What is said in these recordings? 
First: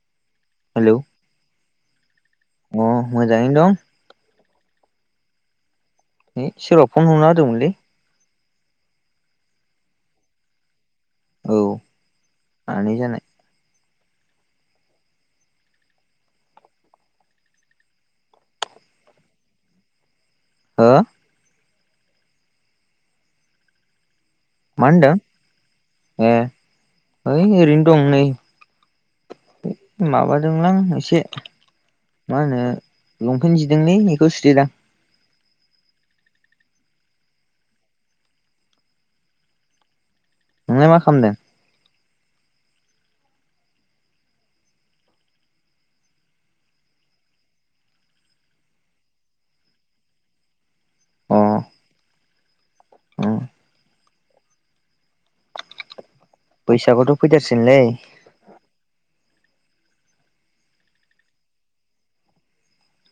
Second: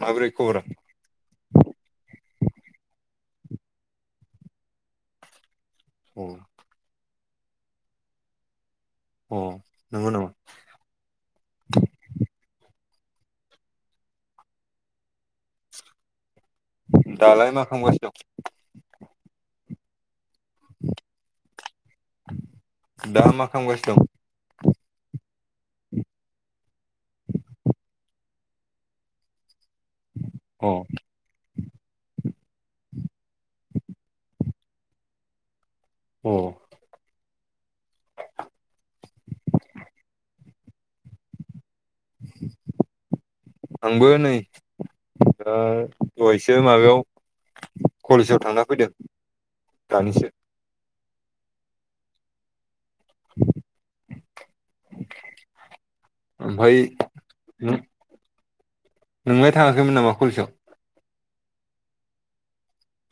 माबोरै खबरा हेलौ अ मोजाङैनो दं अ है सोरबा फन हरना होदोंमोनलै अ नंगौ नामा औ आनै जानाय दालाय मा खालामागासिनो दं हो दा मा खालामगासिनो दं मा होनदों ए है ओरैनो दं नै अ माबादोंलां एसे मा होनो लंपेन्ट जिदोंलै बेखौ सुथेदों आं अ नोंलाय मा खालामदों? आंबो नै दा ओ दहायसो माबायाव कलेजाव थांना फैदों दानिसो अ औ ओमफ्राय बैसागोथ' फैथारसिगोनलै नोंलाय थाङाखैमोन नामा कलेजाव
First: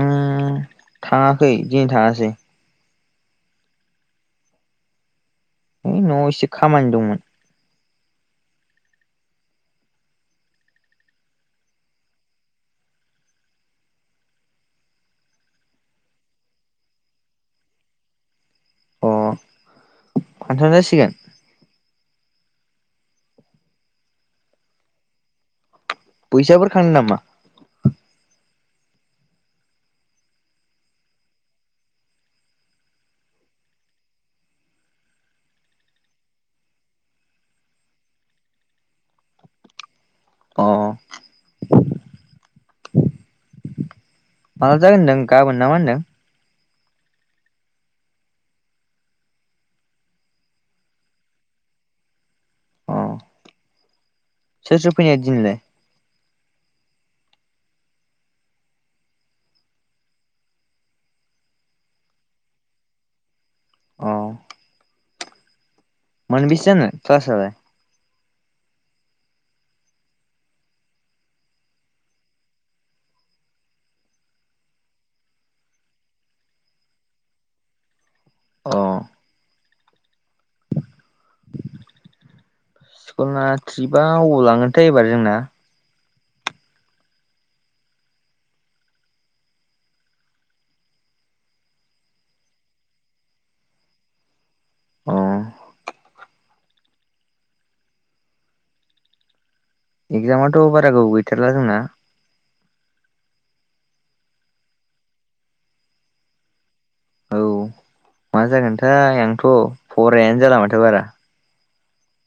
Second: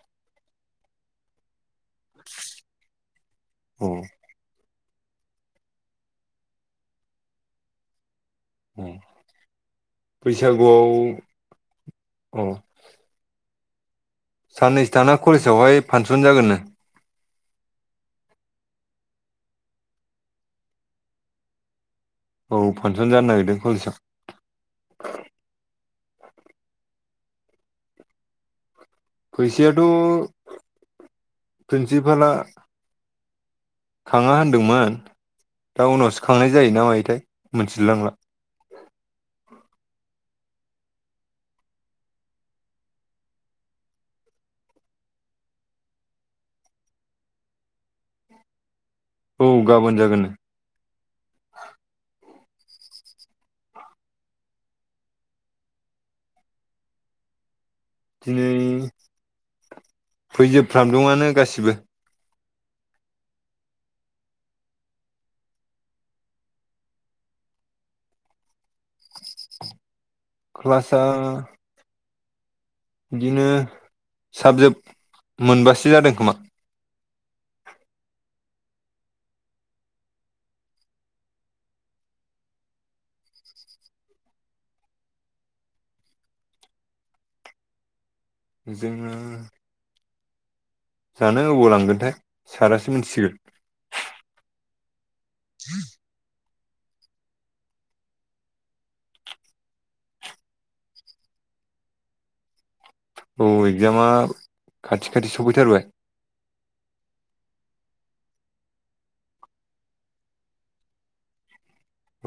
आं थाङाखै दिनै थाङासै उम है न'आव एसे खामानि दंमोन बैसागुआव औ साननैसो थाङा कलेजावहाय फांसन जागोन नो फानसन जासिगोन औ फांसन जानो नागिरदों कलेजाव फैसाफोर खांङो नामा फैसायाथ' प्रिन्सिपाला खाङा होनदोंमोन दा उनावसो खांनाय जायोना मायोथाय मिथिलायलांला अह माला जागोन होनदों गाबोन नामा होनदों? औ गाबोन जागोन नो अ सोर सोर फैया दिनैलाय? दिनै फैजोबफ्राम दङआनो गासिबो अ मोन बिसे जानाय क्लासालाय? क्लासा बिदिनो साबजेक्ट मोनबासो जादों खोमा। अ स्कुलना थट्रिपआ अबाव लांगोनथाय एबार जोंना? जोङो जानो अबाव लांगोनथाय सारासो मिथिगोन। अ [inaudible] एगजामाथ बारा गोबाव गैथारला जोंना? औ एक्जामा खाथि खाथि सफैथारबाय औ मा जागोनथाय आंथ' फरायानो जाला माथो बारा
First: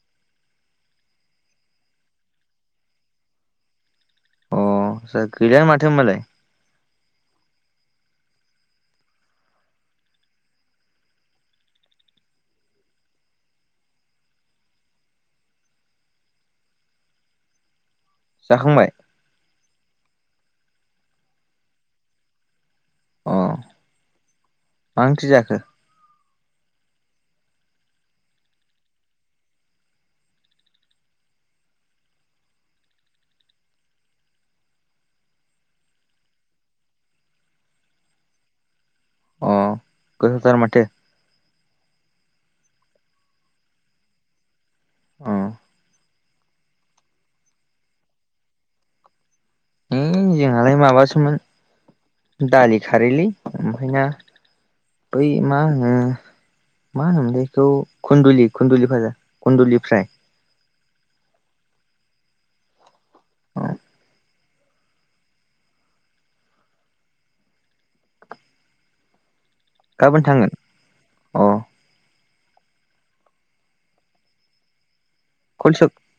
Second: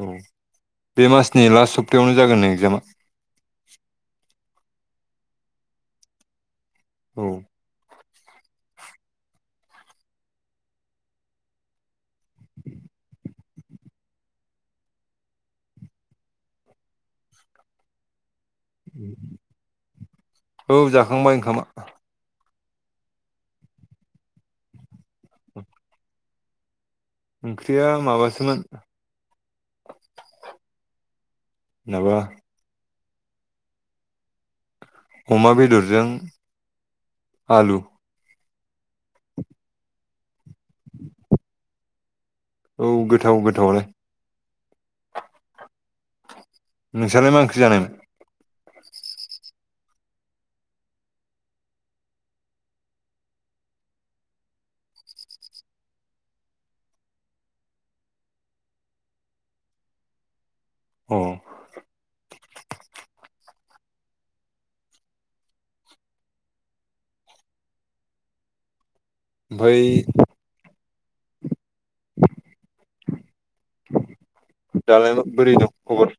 औ बे मासनि लास्ट सप्तायावनो जागोननो एगजामा अ जा गैया माथो होमबालाय औ जाखांबाय औ जाखांबाय ओंखामा अ मा ओंख्रि जाखो? ओंख्रिया माबासोमोन माबा अमा बेदरजों आलु अ गोैथावथार माथो औ गोथाव गोथावलाय औ नोंस्रालाय मा ओंख्रि जानाय? हैइ जोंहालाय माबासोमोन दालि खारैलै ओमफ्राय ना बै मा होनो मा होनोमोनथाय बेखौ खुन्दुलि खुन्दुलि भाजा खुन्दुलिफ्राय अ ओमफ्राय गाबोन थांगोन अ दालाय बोरै दं कलसो खबर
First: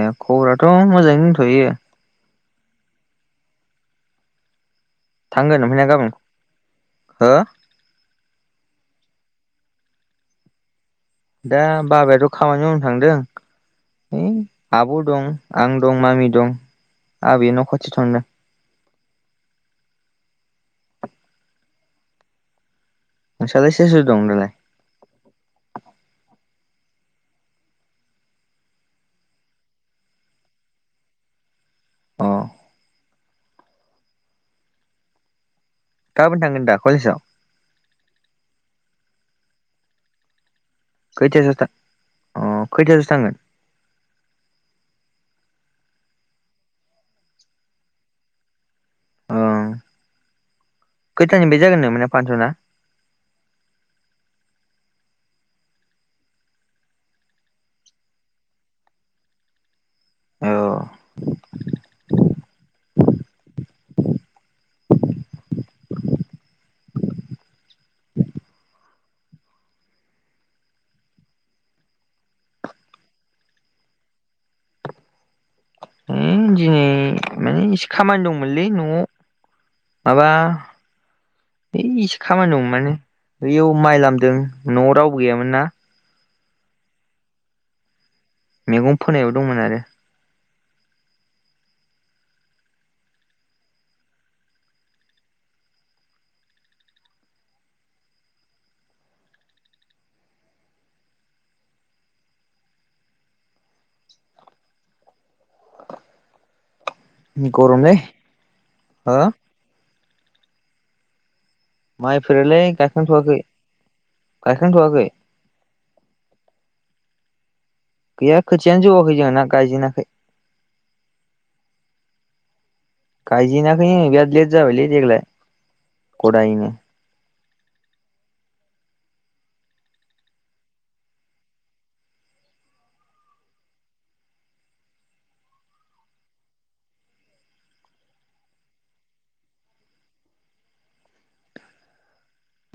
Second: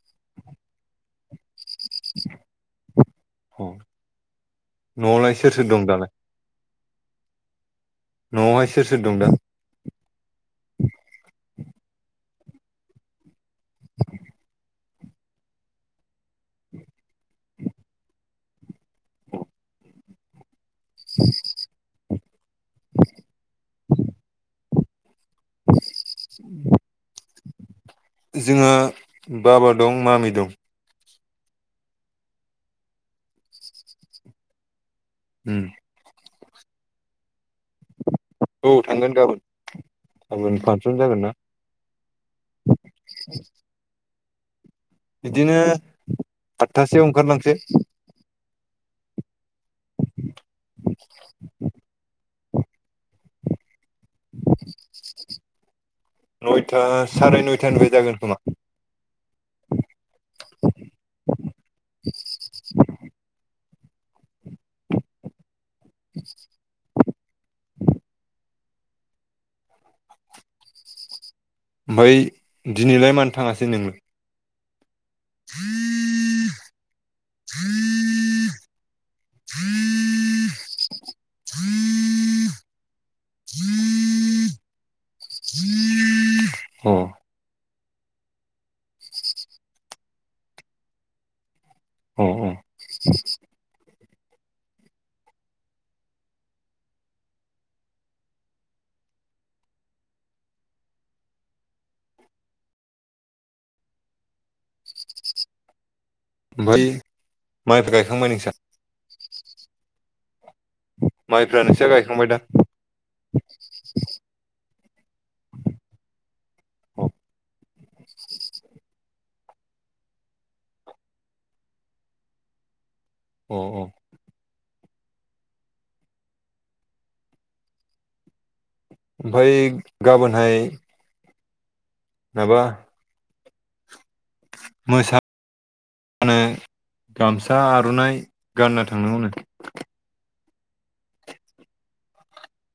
ए खबराथ' मोजाङै दथ'यो न'आवलाय सोर थांगोन सोर ओमफ्राय दं ना दालाय? गाबोन हो न'आवहाय सोर सोर दं दा? दा बाबायाथ' खामानि मावनो थांदों है आब' दं आं दं मामि दं आबै न' खाथि थांदों औ [unintelligible] नों सालाय सोर सोर दं दालाय? [inaudible] जोंङो बाबा दं मामि दं अ ओह गाबोन थांगोन दा कलेजाव? औ थांगोन गाबोन गाबोन बां सन जागोन ना खैथासोआव थां अ खैथासोआव थांगोन बिदिनो आतथासेआव ओंखारलांसै अ खैथानि बे जागोन नों मोना फानस'ना? [inaudible] नयथा साराय नयथानिफ्राय जागोन खोमा औ [unintelligible] ओमफफ्राय दिनैलाय मानो थाङासै नोंङो? [unintelligible] दिनै माने एसे खामानि दंमोनलै न'आव माबा है इसे खामानि दं मानो बैयाव माइ लामदों न'आव रावबो गैयामोन ना औ मैगं फोनायबो दंमोन आरो औ औ ओमफ्राय माइफ्रा गरमलै गायखांबाय नोंसा? हो माइफ्रा नोंस्रा गायखांबाय दा माइफोरालाय गायखांथ'वाखै गायखांथ'वाखै गैया खोथियानो जौाखै जों ना गायजेनाखै अ अ गायजेनाखैनो बिराद लेथ जाबायलै देग्लाय गदायनो ओमफफ्राय गाबोनहाय माबा मोसा मानो गामसा आर'नाइ गाननो थांनो मोनो?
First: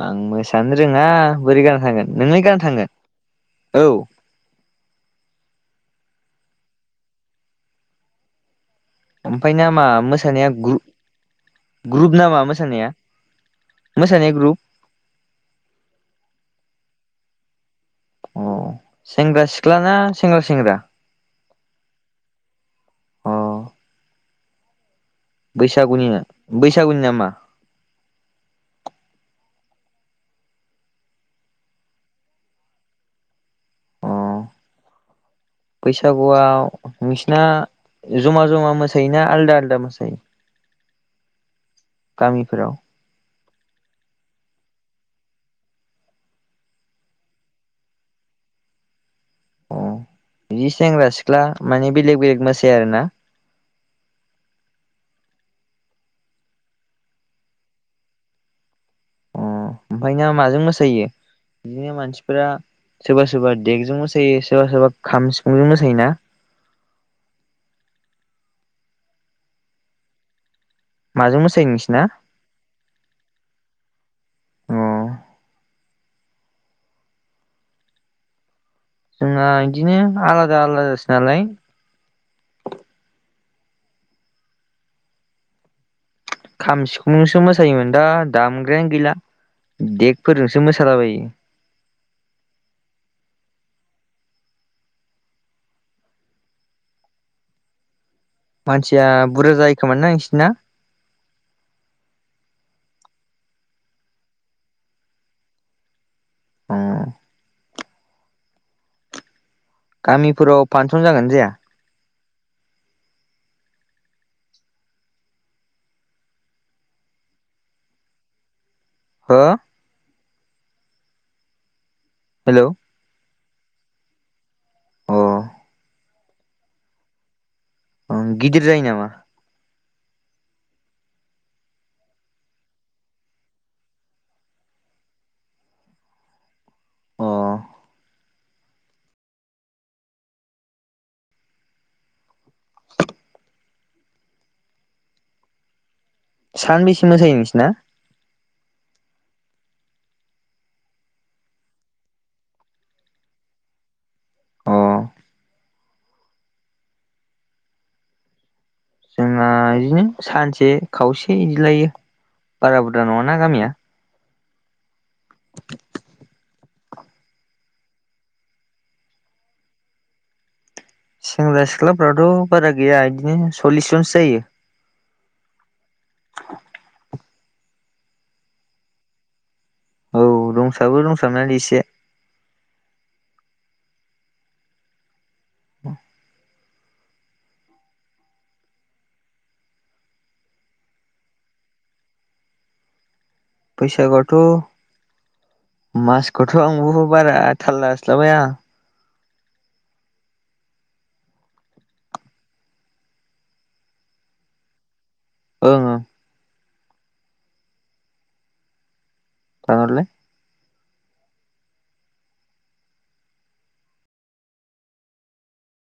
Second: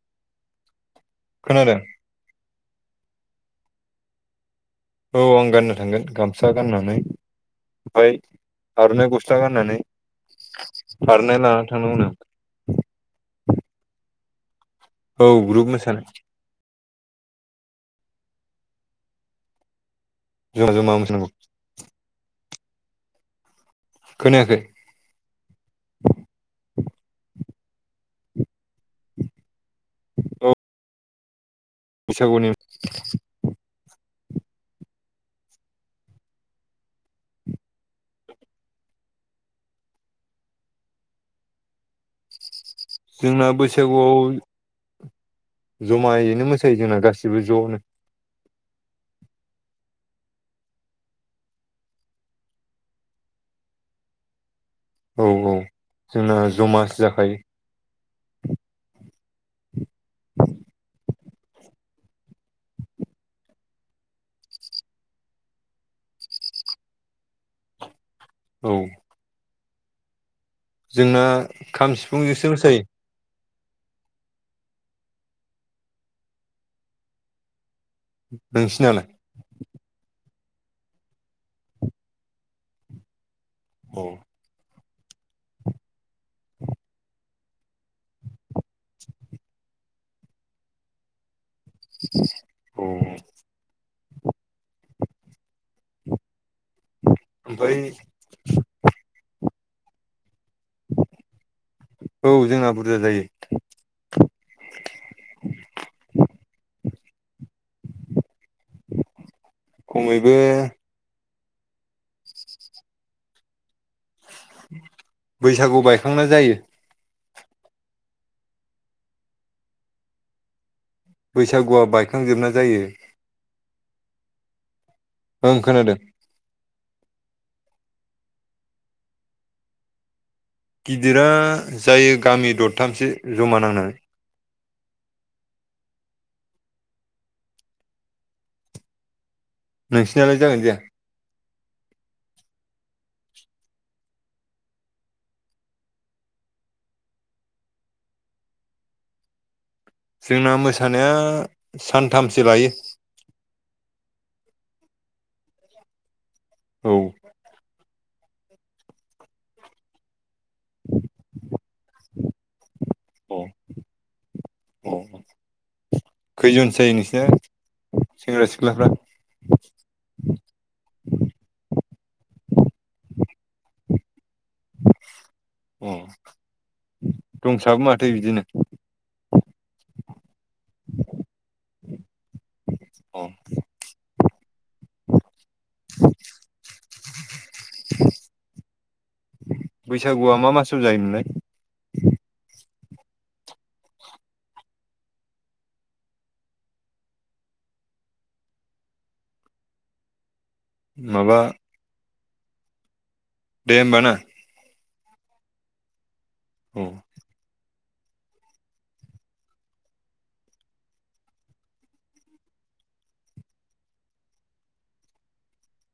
आं मोसानोनो रोङा बोरै खोनादों गान थांगोन नोंलाय गान थाङो औ औ आं गाननो थांगोन गामसा गाननानै ओमफ्राय आर'नाइ गस्ला ओमफफ्राय गाननानै नामा मोसानाया आर'नाइ लाना थांनांगौनो गु-ग्रुप नामा मोसानाया मोसानाया ग्रुप औ ग्रुप मोसानाय अ सेंग्रा सिख्लाना जमा जमा मोसानांगौ अ खोनायाखै बैसागुनि बैसागुनि नामा अ बैसागुनि अ बैसागुआव नोंसिना जमा जमा मोसायोना आलदा आलदा मोसायो गामिफोराव जोंना बैसागुआव जमायैनो मोसायो जोंना गासिबो ज'नो अ बिदि सेंग्रा सिख्ला माने बेलेग बेलेग मोसाया आरोना [inaudible] औ औ जोंना जमासो जाखायो अ ओमफाय नोंहा माजों मोसायो बिदिनो मानसिफोरा सोरबा सोरबा देगजों मोसायो सोरबा सोरबा खाम सिफुंजों मोसायोना [inaudible] औ जोंना माजों मोसायो खाम नोंसिना सिफुंजोंसो मोसायो अ नोंसिनालाय जोंना इदिनो आलादा आलादासो नालाय औ खाम सिफुंजोंसो मोसायोमोन दा दामग्रायानो गैला देगफोरजोंसो मोसालाबायो अ बै मानसिया बुरजा जायोखोमा ना नोंसिना औ जोंना बुरजा जायो [inaudible] अ खमैबो गामिफोराव फानसन जागोना जाया बैसागु बायखांना जायो हो बैसागुआ बायखांजोबना हेलौ जायो ओं खोनादों ओं गिदिर जायो नामा गिदिरा जायो गामि दरथामसो जमा नांनानै अ नोंसिनालाय जागोना जाया सान बेसे मोसायो नोंसिना जोंना मोसानाया सानथामसो लायो अ औ जोंना इदिनो सानसे खावसे इदिलायो बारा बुरजा नङाना गामिया औ [inaudible] खैजनसो जायो नोंसिना सेंग्रा सिख्लाफ्रा सेंग्रा सिख्लाफ्राथ' बारा गैया इदिनो सल्लिस जनसो जायो अ दंसाबो माथो बिदिनो औ दंसाबो दंसाबनायालाय एसे औ [inaudible] बैसागुआ मा मासआव जायोमोनलाय बैसागुआथ' मासखौथ' आंबो बारा थाल लास्लाबाया माबा। दे होमबाना। ओं ओं। औ। दानहरलाय।